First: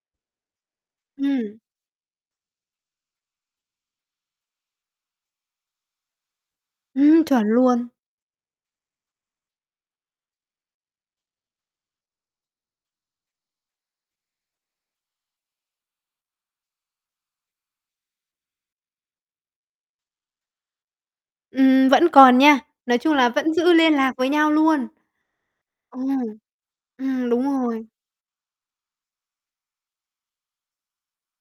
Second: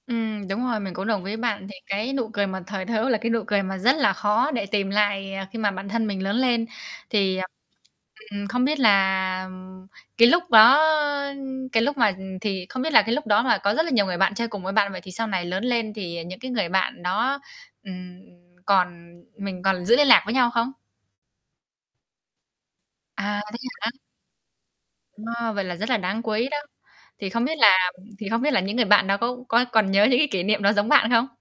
Ừm, đúng rồi, mình cũng đồng ý Ừm. bạn, thì cái nụ cười mà thời thơ ấu là cái nụ cười mà rất là khó để tìm lại, à, khi mà bản thân mình lớn lên. Ừm, Thì, ờ, chuẩn luôn. ừm, không biết là cái lúc đó cái lúc mà, ừm, thì không biết là cái lúc đó mà có rất là nhiều người bạn chơi cùng với bạn, vậy thì sau này lớn lên thì những cái người bạn đó, ừm, còn mình còn giữ liên lạc với nhau không? Ừm, vẫn còn nha, nói chung là À, vẫn thế giữ hả? liên lạc với nhau luôn. Wow, vậy là rất là Ừm, đáng quý đó. Thì ừm, đúng không biết là rồi. thì không biết là những người bạn đó có có còn nhớ những cái kỷ niệm đó giống bạn không?